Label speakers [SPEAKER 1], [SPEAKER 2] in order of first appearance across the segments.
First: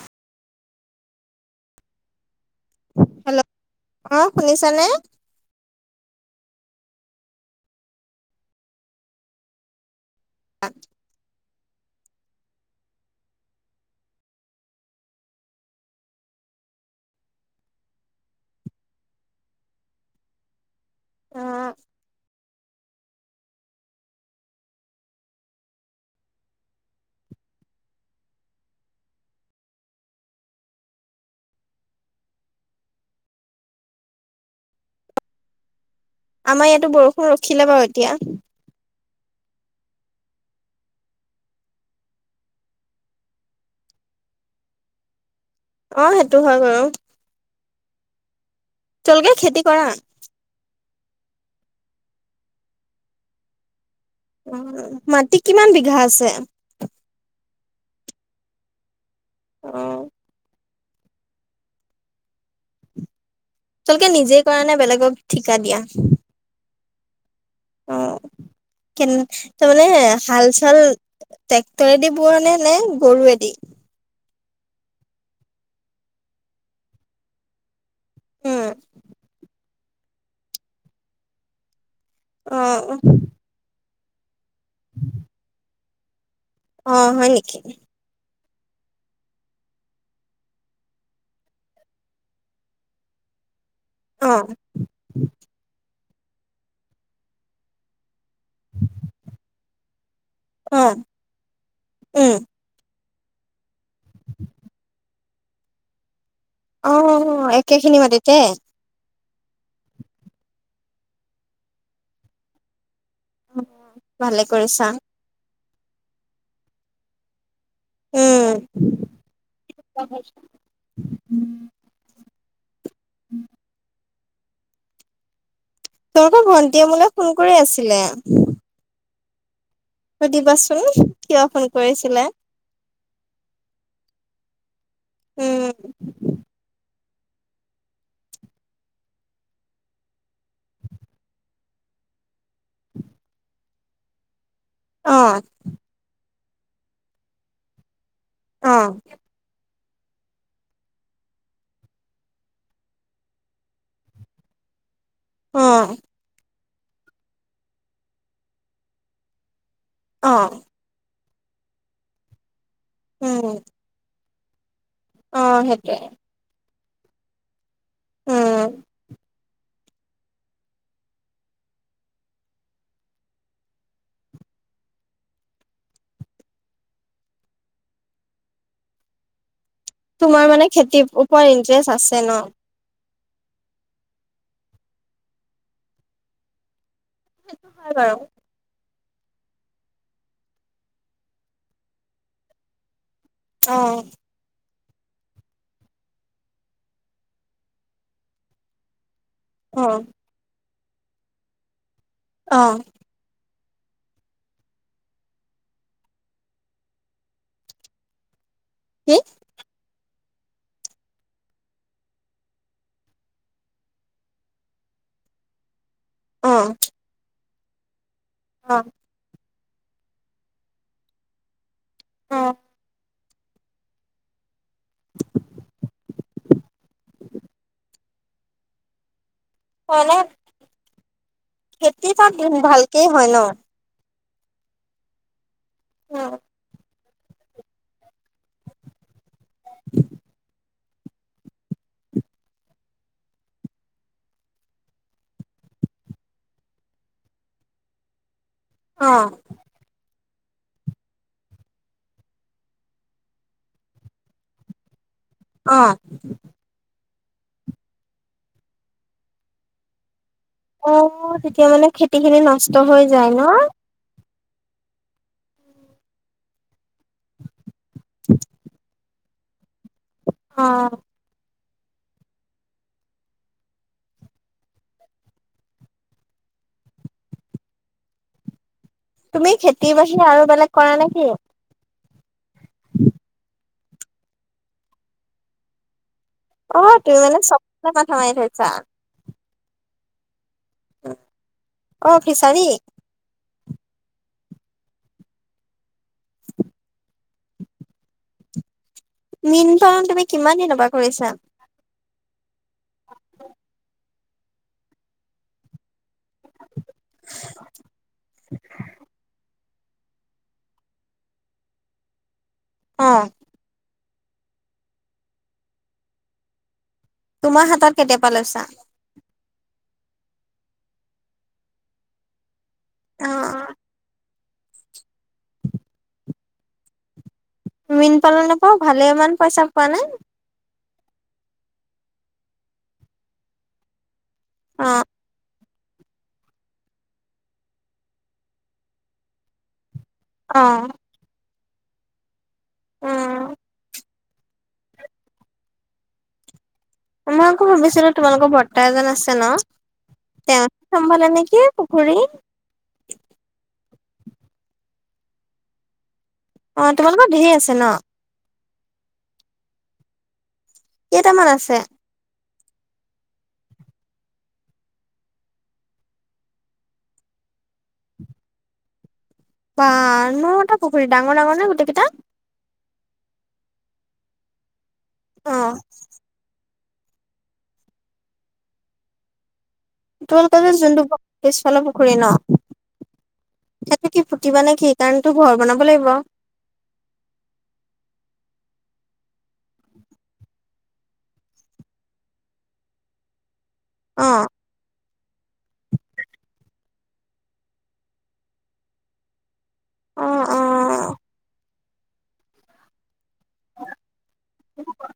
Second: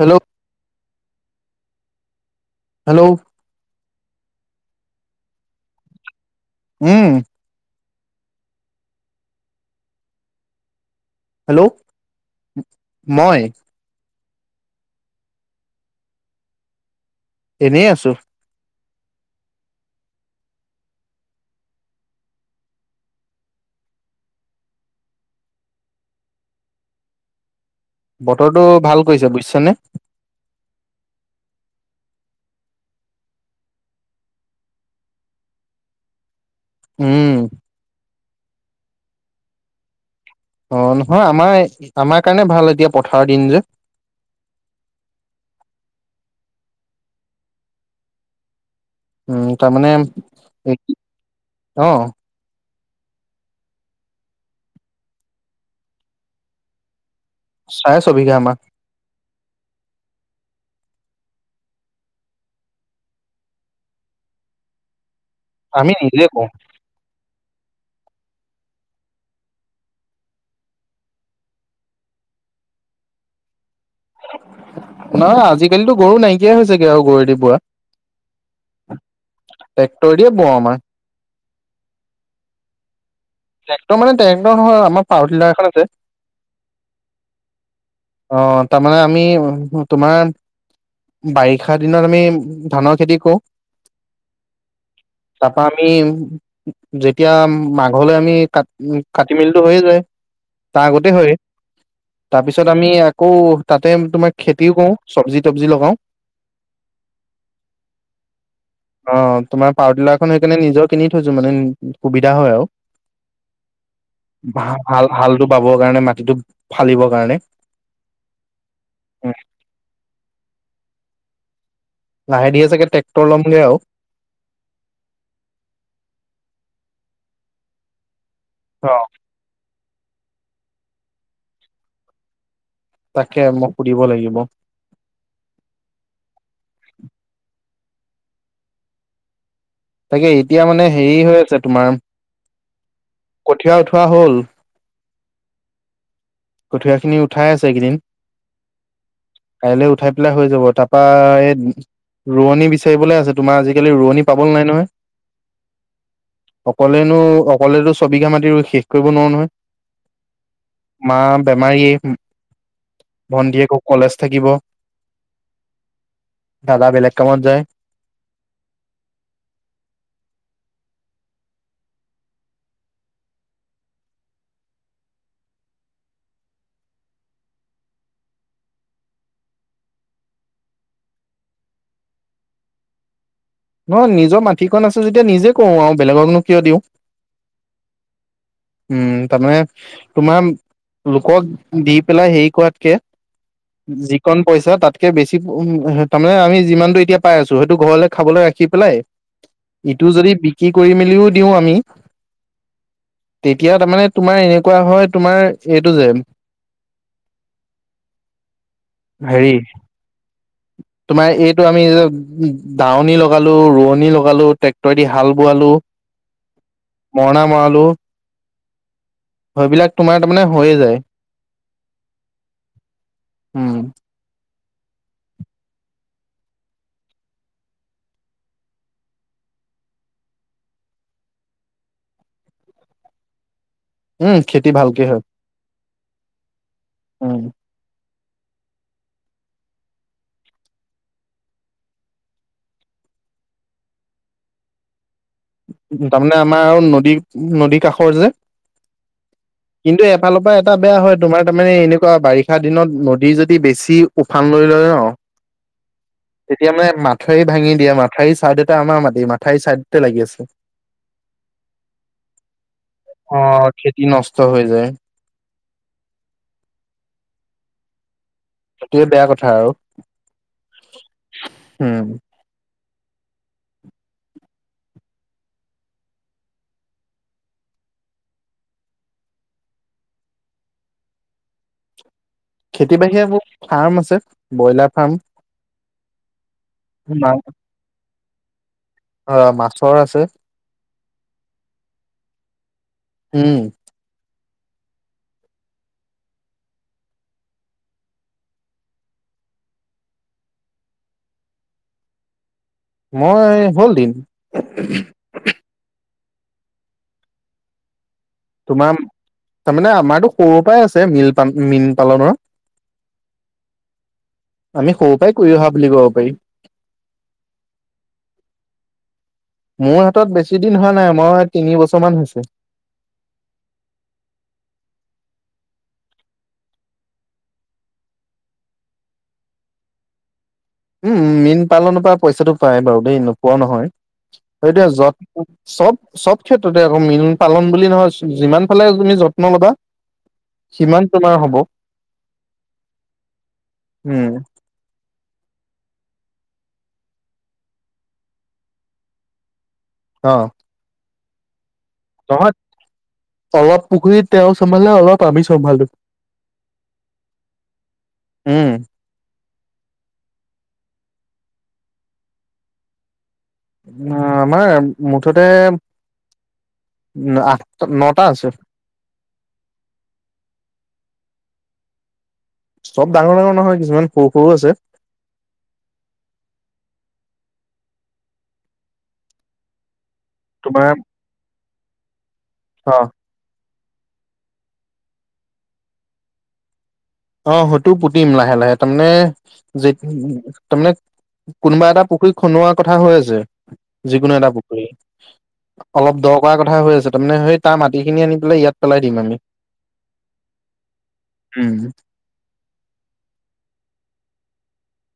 [SPEAKER 1] Hello hello
[SPEAKER 2] hello, অ শুনিছানে?
[SPEAKER 1] উম।
[SPEAKER 2] [unintelligible]
[SPEAKER 1] Hello, মই। এনেই আছো।
[SPEAKER 2] অ।
[SPEAKER 1] বতৰটো ভাল কৰিছে বুইছানে?
[SPEAKER 2] আমাৰ ইয়াতো
[SPEAKER 1] উম
[SPEAKER 2] বৰষুণ ৰখিলে বাৰু এতিয়া।
[SPEAKER 1] অ নহয় আমাৰ আমাৰ কাৰণে ভাল এতিয়া পথাৰৰ দিন যে।
[SPEAKER 2] অ সেইটো হয় বাৰু। তেওঁলোকে খেতি কৰা
[SPEAKER 1] তাৰমানে এই অ
[SPEAKER 2] মাটি কিমান বিঘা আছে?
[SPEAKER 1] চাই ছবিঘা আমা।
[SPEAKER 2] অ। চলকে নিজে কৰা নে বেলেগক ঠিকা দিয়া।
[SPEAKER 1] আমি নিজে কও।
[SPEAKER 2] অ
[SPEAKER 1] [inaudible]
[SPEAKER 2] কেন তা মানে হাল চাল ট্ৰেক্টৰেদি বোৱা নে গৰুৱেদি?
[SPEAKER 1] নহয় আজিকালিতো গৰু নাইকিয়াই হৈছেগে আৰু গৰুদি বোৱা।
[SPEAKER 2] উম
[SPEAKER 1] টেক্টৰ দিয়ে বওঁ আমাৰ
[SPEAKER 2] অ
[SPEAKER 1] ট্ৰেক্টৰ মানে ট্ৰেক্টৰ নহয় আমাৰ পায়াৰ টিলাৰ এখন আছে
[SPEAKER 2] অ হয় নিকি
[SPEAKER 1] অ তাৰমানে আমি তোমাৰ বাৰিষা দিনত আমি ধানৰ খেতি কৰো
[SPEAKER 2] অ
[SPEAKER 1] তাপা আমি যেতিয়া মাঘলৈ আমি কাট উ কাটি মিল টো হৈয়ে যায়
[SPEAKER 2] অ
[SPEAKER 1] তাৰ আগতে হয় তাৰপিছত
[SPEAKER 2] উম
[SPEAKER 1] তাৰপিছত আমি আকৌ তাতে তোমাৰ খেতিও কৰো চব্জি তবজি লগাও
[SPEAKER 2] অ অ একে খিনি মাটিতে
[SPEAKER 1] অ তোমাৰ পাৱাৰ টিলাৰখন সেইকাৰণে নিজৰ কিনি থৈছো মানে সুবিধা হয় আৰু
[SPEAKER 2] অ
[SPEAKER 1] ভা হাল হাল টো বাবৰ কাৰণে মাটিটো ফালিবৰ কাৰণে
[SPEAKER 2] উম
[SPEAKER 1] লাহে ধীয়ে চাগে টেক্টৰ ল'মগে আৰু
[SPEAKER 2] তোমালোকৰ ভন্টিয়ে মোলে ফোন কৰি আছিলে
[SPEAKER 1] অ
[SPEAKER 2] সুধিবাচোন কিয় ফোন কৰিছিলে
[SPEAKER 1] তাকে মই সুধিব লাগিব
[SPEAKER 2] উম
[SPEAKER 1] তাকে এতিয়া মানে হেৰি হৈ আছে তোমাৰ কঠীয়া উঠোৱা হ'ল
[SPEAKER 2] অ
[SPEAKER 1] কঠীয়াখিনি উঠাই আছে এইকেইদিন
[SPEAKER 2] অ।
[SPEAKER 1] কাইলৈ উঠাই পেলাই হৈ যাব তাপা এইন ৰোৱনী বিচাৰিবলৈ আছে তোমাৰ আজিকালি ৰোৱনী পাবলৈ নাই নহয়।
[SPEAKER 2] অ
[SPEAKER 1] অকলেনো অকলেতো ছবিঘা মাতি ৰুই শেষ কৰিব নোৱাৰো নহয়
[SPEAKER 2] অঁ
[SPEAKER 1] মা বেমাৰীয়ে
[SPEAKER 2] উম,
[SPEAKER 1] ভন্টীয়ে আক কলেজ থাকিব
[SPEAKER 2] অ সেইটোৱে
[SPEAKER 1] দাদা বেলেগ কামত যায়
[SPEAKER 2] উম, তোমাৰ মানে খেতিৰ ওপৰত ইণ্টেৰেষ্ট আছে ন
[SPEAKER 1] নহ নিজৰ মাটিখন আছে যেতিয়া নিজে কৰো আৰু বেলেগক নো কিয় দিওঁ।
[SPEAKER 2] সেইটো হয় বাৰু।
[SPEAKER 1] উম তাৰমানে তোমাৰ লোকক দি পেলাই হেৰি কৰাতকে।
[SPEAKER 2] অ',
[SPEAKER 1] যিক কণ পইচা তাতকে বেছি উ তাৰমানে আমি যিমানটো এতিয়া পাই আছো হয়টো ঘৰলে খাবলৈ ৰাখি পেলাই।
[SPEAKER 2] অ',
[SPEAKER 1] ইটো যদি বিক্ৰী কৰি মেলিও দিওঁ আমি।
[SPEAKER 2] অ।
[SPEAKER 1] তেতিয়া তাৰ মানে তোমাৰ এনেকুৱা হয় তোমাৰ এইটো যে।
[SPEAKER 2] কি?
[SPEAKER 1] হেৰি। তোমাৰ এইটো আমি যে দাৱনি লগালো ৰোৱনী লগালো ট্ৰেক্টৰে দি হাল বোৱালো। মৰণা মৰালো।
[SPEAKER 2] অহঁ।
[SPEAKER 1] সৈ বিলাক তোমাৰ তাৰমানে হৈয়ে যায়।
[SPEAKER 2] অহঁ।
[SPEAKER 1] উম।
[SPEAKER 2] [unintelligible] হয়নে খেতি তাত ভালকেই হয় ন'?
[SPEAKER 1] উম খেতি ভালকে হয়।
[SPEAKER 2] উম।
[SPEAKER 1] উম। উম তাৰমানে আমাৰ আৰু নদী-নদী কাষৰ যে।
[SPEAKER 2] অ'।
[SPEAKER 1] কিন্তু এফালৰ পৰা এটা বেয়া হয়, তোমাৰ তাৰমানে এনেকুৱা বাৰিষা দিনত নদীৰ যদি বেছি উফান লৈ লয় অ'।
[SPEAKER 2] অ'।
[SPEAKER 1] তেতিয়া মানে মথাউৰি ভাঙি দিয়ে মথাউৰিৰ ছাইডতে আমাৰ মাটি মাথাউৰিৰ চাইডতে লাগি আছে।
[SPEAKER 2] অ' তেতিয়া হ'লে খেতিখিনি নষ্ট হৈ যায় ন'।
[SPEAKER 1] কি নষ্ট হৈ যায়।
[SPEAKER 2] [unintelligible]
[SPEAKER 1] এইটোৱে বেয়া কথা আৰু।
[SPEAKER 2] অ'।
[SPEAKER 1] উম।
[SPEAKER 2] তুমি খেতিৰ বাহিৰে আৰু বেলেগ কৰা নেকি?
[SPEAKER 1] খেতি বাহিৰে মোৰ ফাৰ্ম আছে ব্ৰইলাৰ ফাৰ্ম।
[SPEAKER 2] অ' তুমি
[SPEAKER 1] মা
[SPEAKER 2] মানে চবফালে মাথা মাৰি থৈছা।
[SPEAKER 1] অ' [unintelligible] মাছৰ আছে।
[SPEAKER 2] অ' ফিচাৰী।
[SPEAKER 1] উম।
[SPEAKER 2] মীন পলন তুমি কিমান দিনৰ পৰা কৰিছা?
[SPEAKER 1] মই হ'ল দিন। তোমাৰ তাৰমানে আমাৰতো সৰুৰে পৰাই আছে মীল পালন মীন পালনৰ।
[SPEAKER 2] অ'
[SPEAKER 1] আমি সৰু পৰাই কৰি অহা বুলি ক'ব পাৰি।
[SPEAKER 2] তোমাৰ হাতত কেতিয়াৰ পৰা লৈছা?
[SPEAKER 1] মোৰ হাতত বেছি দিন হোৱা নাই মই তিনি বছৰমান হৈছে।
[SPEAKER 2] অ'-অ'। মীন পালনৰ পৰাওঁ ভালেমান পইচা পোৱানে?
[SPEAKER 1] উম মীন পালনৰ পৰা পইচাটো পাই বাৰু দেই নোপোৱাও নহয়। এতিয়া
[SPEAKER 2] অ
[SPEAKER 1] য'ত চব-চব ক্ষেত্ৰতে আকৌ মীন পালন বুলি নহয় যিমান ফালে তুমি যত্ন ল'বা
[SPEAKER 2] অ
[SPEAKER 1] সিমান তোমাৰ হ'ব।
[SPEAKER 2] উম
[SPEAKER 1] উম
[SPEAKER 2] মই আকৌ ভাবিছিলোঁ তোমালোকৰ বৰ্তা এজন আছে ন'
[SPEAKER 1] অ'
[SPEAKER 2] তেওঁ চম্ভালে নেকি পুখুৰী।
[SPEAKER 1] নহয় অলপ পুখুৰী তেওঁ চম্ভালে অলপ আমি চম্ভালো।
[SPEAKER 2] অ' তোমালোকৰ ঢেৰ আছে ন'?
[SPEAKER 1] উম
[SPEAKER 2] কেইটামান আছে?
[SPEAKER 1] অ' আমাৰ মুঠতে আঠটা, নটা আছে।
[SPEAKER 2] বাহ নটা পুখুৰী ডাঙৰ-ডাঙৰ নে গোটেইকেইটা?
[SPEAKER 1] চব ডাঙৰ-ডাঙৰ নহয় কিছুমান সৰু-সৰু আছে।
[SPEAKER 2] অ' তোমালোকৰ যে
[SPEAKER 1] তোমাৰ
[SPEAKER 2] যোনটো পিছফালৰ পুখুৰী ন'
[SPEAKER 1] অ
[SPEAKER 2] সেইটো কি পুতিবা নে কি কাৰণটো ঘৰ বনাব লাগিব।
[SPEAKER 1] অ' সেইটো পুতিম লাহে-লাহে তাৰমানে যে তাৰমানে কোনোবা এটা পুখুৰী খন্দোৱাৰ কথা হৈ আছে।
[SPEAKER 2] অ
[SPEAKER 1] যিকোনো এটা পুখুৰী অলপ দ কৰাৰ কথা হৈ আছে তাৰমানে সেই, তাৰ মাটিখিনি আনি পেলাই ইয়াত পেলাই দিম আমি।
[SPEAKER 2] অ', অ',
[SPEAKER 1] উম,
[SPEAKER 2] ব [unintelligible]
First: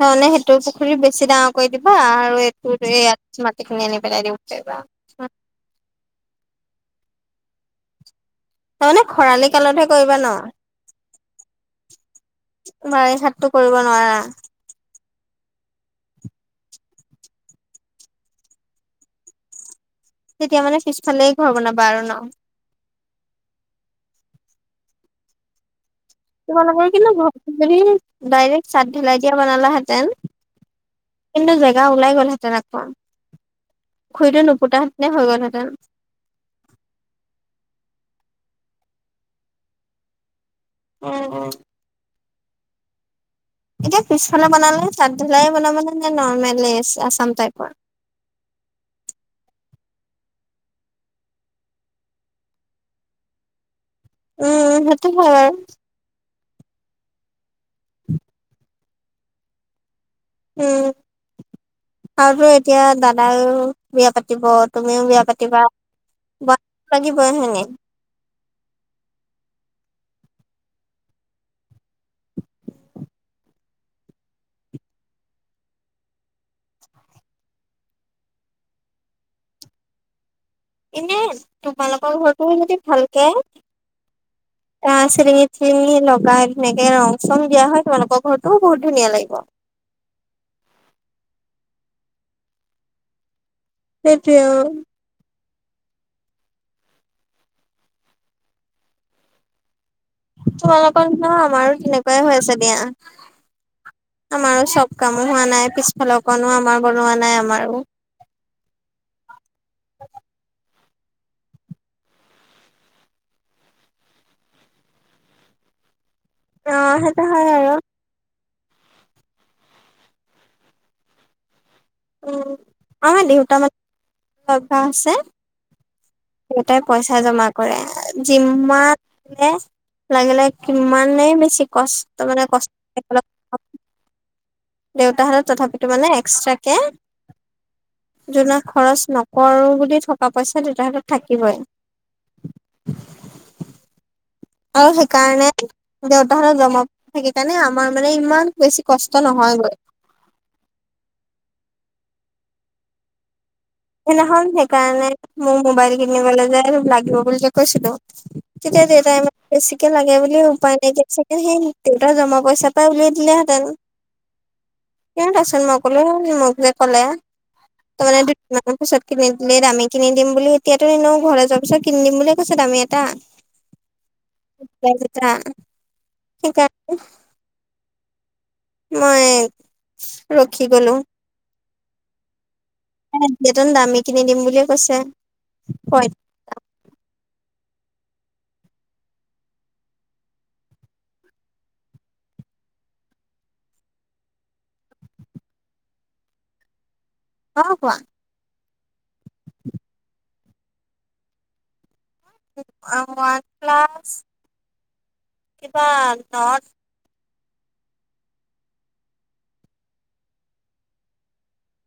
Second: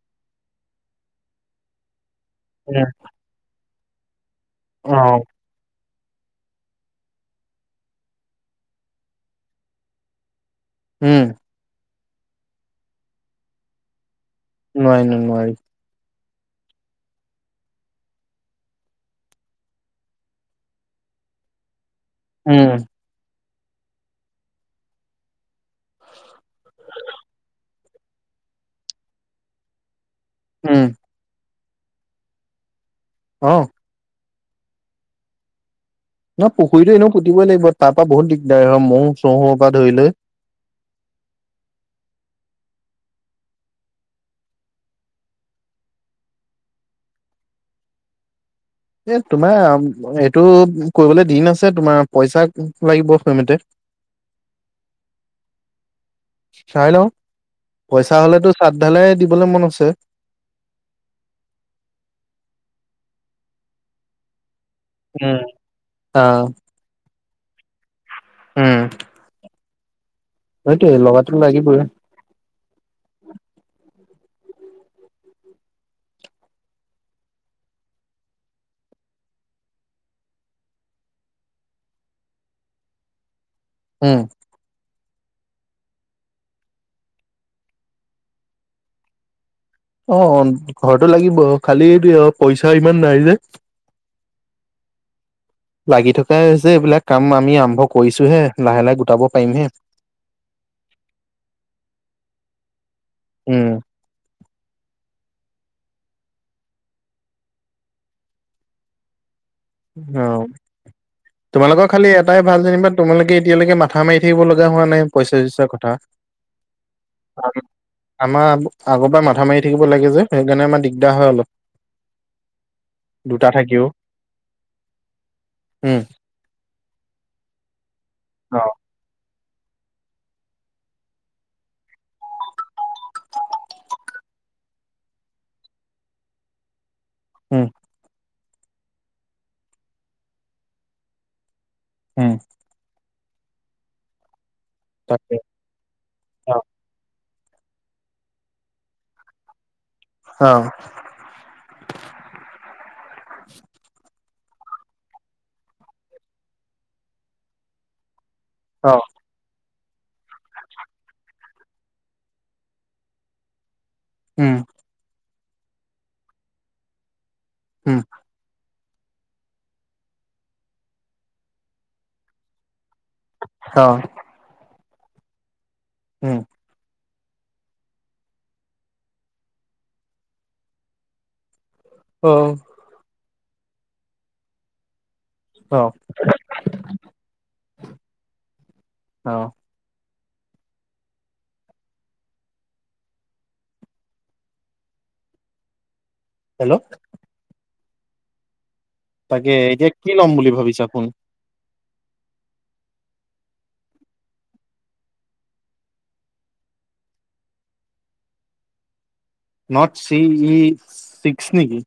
[SPEAKER 2] নহলে সেইটো পুখুৰী বেছি ডাঙৰ কৰি দিবা আৰু। [unintelligible] কি নেনে বেলাই দে উতিবা
[SPEAKER 1] অ',
[SPEAKER 2] তাৰমানে খৰালি কালতহে কৰিবা ন।
[SPEAKER 1] উম,
[SPEAKER 2] বাৰিষাত টো কৰিব নোৱাৰা।
[SPEAKER 1] নোৱাৰি-নোৱাৰি।
[SPEAKER 2] তেতিয়া মানে পিছফালে ঘৰ বনাবা আৰু ন।
[SPEAKER 1] উম,
[SPEAKER 2] ত মানে ক কি ন ঘৰ [unintelligible] ডাইৰেক্ট চাট ঢালাই দিয়া বনালাহেঁতেন।
[SPEAKER 1] উম,
[SPEAKER 2] কিন্তু জেগা ওলাই গ'লহেঁতেন আকৌ।
[SPEAKER 1] অ',
[SPEAKER 2] পুখুুৰীটো নুপুতাহেতেনে হৈ গল হেতেন।
[SPEAKER 1] নহয় পুখুৰীটো এনেও পুতিবই লাগিব তাৰ পৰা বহুত দিগদাৰ হয় মহো চহো পৰা ধৰি লৈ।
[SPEAKER 2] উম, উম, এতিয়া পিছফালে বনালে চাঁত ধালায় বনাবানে নে নৰ্মলে আচাম টাইপৰ।
[SPEAKER 1] এ তোমাৰ এইটো কৰিবলৈ দিন আছে তোমাৰ পইচা লাগিব সেই মতে। [unintelligible]
[SPEAKER 2] উম, সেইটো হয় বাৰু।
[SPEAKER 1] চাই লও, পইচা হলেতো চাদ ধালাই দিবলে মন আছে।
[SPEAKER 2] উম, আৰুতো এতিয়া দাদা বিয়া পাতিব। তুমিও বিয়া পাতিবা,
[SPEAKER 1] অ
[SPEAKER 2] পাতিবতো লাগিবই হয় নাই।
[SPEAKER 1] উম, সেইটোৱেই লগাটো লাগিবয়েই।
[SPEAKER 2] এনেই তোমালোকৰ ঘৰটো যদি ভালকে
[SPEAKER 1] উম,
[SPEAKER 2] এ চিলিঙি টিলিঙি লগাই ধুনীয়া ধুনীয়াকৈ ৰং চং দিয়া হয় তোলোকৰ ঘৰতো বহুত ধুনীয়া লাগিব।
[SPEAKER 1] অ' ঘৰতো লাগিব খালি পইচা ইমান নাই যে।
[SPEAKER 2] সেইটোৱে অ,
[SPEAKER 1] লাগি থকাই যে এইবিলাক কাম আমি আৰম্ভ কৰিছোহে লাহে-লাহে গোটাব পাৰিমহে।
[SPEAKER 2] তোমালোকৰ ন আমাৰো তেনেকুৱাই হৈ আছে দিয়া।
[SPEAKER 1] উম,
[SPEAKER 2] আমাৰো চব কামো হোৱা নাই পিছফালৰ অকণো আমাৰ বনোৱা নাই আমাৰো।
[SPEAKER 1] অ', তোমালোকৰ খালি এটাই ভাল যেনিবা তোমালোকে এতিয়ালৈকে মাথা মাৰি থাকিব লগা হোৱা নাই পইচা চইচাৰ কথা।
[SPEAKER 2] অ, সেইটা হয় আ বাৰু।
[SPEAKER 1] আমাৰ আগৰ পৰা মাথা মাৰি থাকিব লাগে যে সেইকাৰণে আমাৰ দিগদাৰ হয় অলপ।
[SPEAKER 2] উম, আমাৰ
[SPEAKER 1] দুটা
[SPEAKER 2] দেউতা
[SPEAKER 1] থাকিও
[SPEAKER 2] মান অভ্যাস আছে।
[SPEAKER 1] উম,
[SPEAKER 2] দেউতাই পইচা জমা কৰে
[SPEAKER 1] অ
[SPEAKER 2] যিমা লাগিলে কিমানেই বেছি কষ্ট মানে কষ্ট। দেউতাহঁতত তথাপিতো মানে এক্সট্ৰাকে।
[SPEAKER 1] ওম
[SPEAKER 2] যোনাক খৰচ নকৰো বুলি থকা পইচা দেউতাহাতত থাকিবই।
[SPEAKER 1] ওম।
[SPEAKER 2] আও
[SPEAKER 1] তাকে
[SPEAKER 2] সেইকাৰণে
[SPEAKER 1] অ
[SPEAKER 2] দেউতাহাতত জমা থাকি কাৰণে আমাৰ মানে ইমান বেছি কষ্ট নহয়গৈ।
[SPEAKER 1] অ'
[SPEAKER 2] সেইদিনাখন সেইকাৰণে মো মোবাইল কিনিবলে যে লাগিব বুলি যে কৈছিলো তেতিয়া
[SPEAKER 1] অ
[SPEAKER 2] দেউতাই মোক বেছিকে লাগে বুলি উপায় নাইকিয়া চাগে সেই দেউতা জমা পইচাৰ পৰা উলিয়াই দিলেহেঁতেন
[SPEAKER 1] উম
[SPEAKER 2] কিয়দাচন মই কলো মোক যে কলে
[SPEAKER 1] উম
[SPEAKER 2] ত মানে মোক পিছত কিনি দিলে দামী কিনি দিম বুলি এতিয়াতো নিনো ঘৰ যোৱাৰ পিছত কিনি দিম বুলি কৈছে দামী এটা।
[SPEAKER 1] অ'
[SPEAKER 2] [unintelligible]
[SPEAKER 1] উম,
[SPEAKER 2] সেইকাৰণে [unintelligible] মই ৰখি গলো।
[SPEAKER 1] অ'
[SPEAKER 2] তেতিয়া টো দামী কিনি দিম বুলিয়ে কৈছে
[SPEAKER 1] অ
[SPEAKER 2] পইচা
[SPEAKER 1] অ। হেল্ল'
[SPEAKER 2] অ 'কোৱা
[SPEAKER 1] তাকে এতিয়া কি ল'ম বুলি ভাবিছা ফোন
[SPEAKER 2] ওৱান প্লাছ কিবা Nord
[SPEAKER 1] Nord C E six নেকি।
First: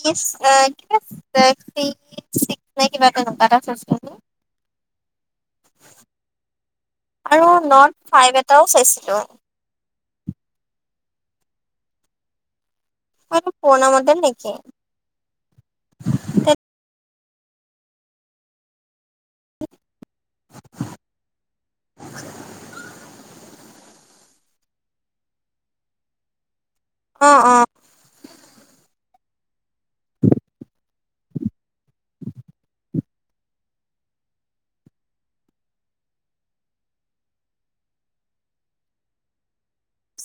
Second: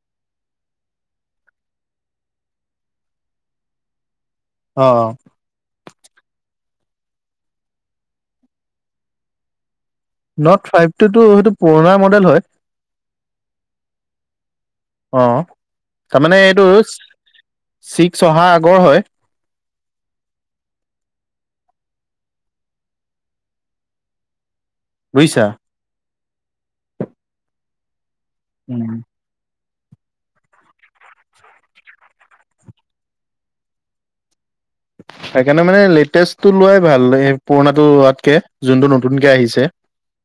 [SPEAKER 2] ছিক্স এ কিবা এটা চি ই ছিক্স নে কিবা তেনেকুৱা এটা চাইছিলোঁ
[SPEAKER 1] অ।
[SPEAKER 2] আৰু নট ফাইভ এটাও চাইছিলোঁ।
[SPEAKER 1] নট ফাইভ টোতো সেইটো পুৰণা মডেল হয়।
[SPEAKER 2] অ সেইটো পুৰণা মডেল নেকি?
[SPEAKER 1] অ তাৰমানে
[SPEAKER 2] তে-
[SPEAKER 1] এইটো ছিক্স অহা আগৰ হয়।
[SPEAKER 2] [inaudible]
[SPEAKER 1] বুইছা?
[SPEAKER 2] অ - অ
[SPEAKER 1] উম। সেইকাৰণে মানে লেটেষ্টটো লোৱাই ভাল, সেই পুৰণাটো লোৱাতকে যোনটো নতুনকে আহিছে।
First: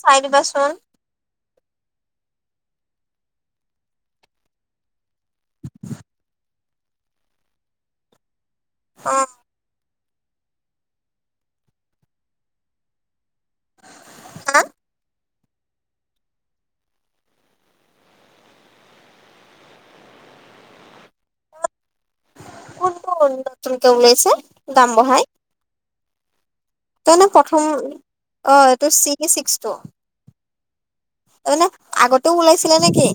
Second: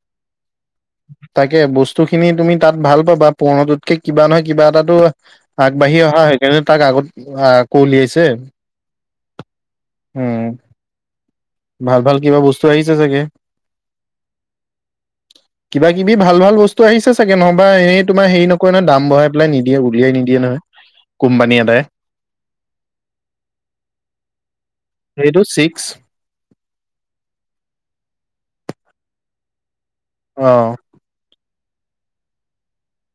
[SPEAKER 2] চাই দিবা চোন।
[SPEAKER 1] তাকে বস্তু খিনি তুমি তাত ভাল পাবা, পৰ্ণাটোতকে কিবা নহয় কিবা এটাতো আগবাঢ়ি অহা সেইকাৰণে তাক আগত আকৌ উলিয়াইছে।
[SPEAKER 2] অ।
[SPEAKER 1] উম। ভাল ভাল কিবা বস্তু আহিছে চাগে।
[SPEAKER 2] হা
[SPEAKER 1] কিবা কিবি ভাল ভাল বস্তু আহিছে চাগে, নহবা এনেই তোমাৰ হেৰি নকয় নহয় দাম বঢ়াই পেলাই নি দিয়ে উলিয়াই নিদিয়ে নহয়, কোম্পানী এটায়।
[SPEAKER 2] আকৌ নতুনকে ওলাইছে দাম বঢ়াই।
[SPEAKER 1] Two six.
[SPEAKER 2] তই নে প্ৰথম অ এইটো চি কি চিক্স টো?
[SPEAKER 1] অ।
[SPEAKER 2] তামানে আগতেও ওলাইছিলে নেকি?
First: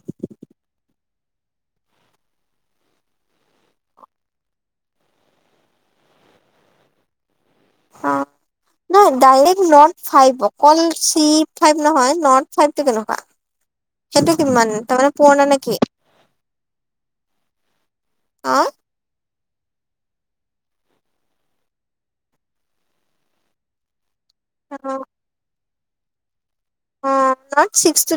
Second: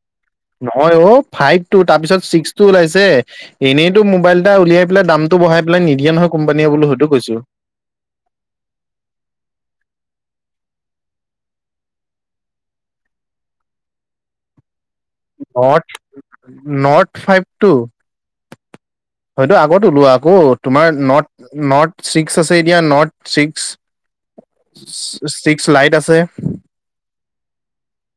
[SPEAKER 1] নহয় অ ফাইভ টো তাৰপিছত ছিক্স টো ওলাইছে। এনেইটো মোবাইল এটা উলিয়াই পেলাই দামটো বঢ়াই পেলাই নিদিয়ে নহয় কোম্পানীয়ে বোলো সেইটো কৈছো। [inaudible]
[SPEAKER 2] নাই ডাইৰেক্ট নট ফাইভ অকল চি ফাইভ নহয়, নদ ফাইভ টো কেনেকুৱা? সেইটো কিমান? তামানে
[SPEAKER 1] নট, নট ফাইভ টু?
[SPEAKER 2] আ।
[SPEAKER 1] হয়তো আগত ওলোৱা আকৌ তোমাৰ নট নট ছিক্স আছে এতিয়া নট ছিক্স। ছিক্স লাইট আছে।
[SPEAKER 2] অ শট ছিক্সটো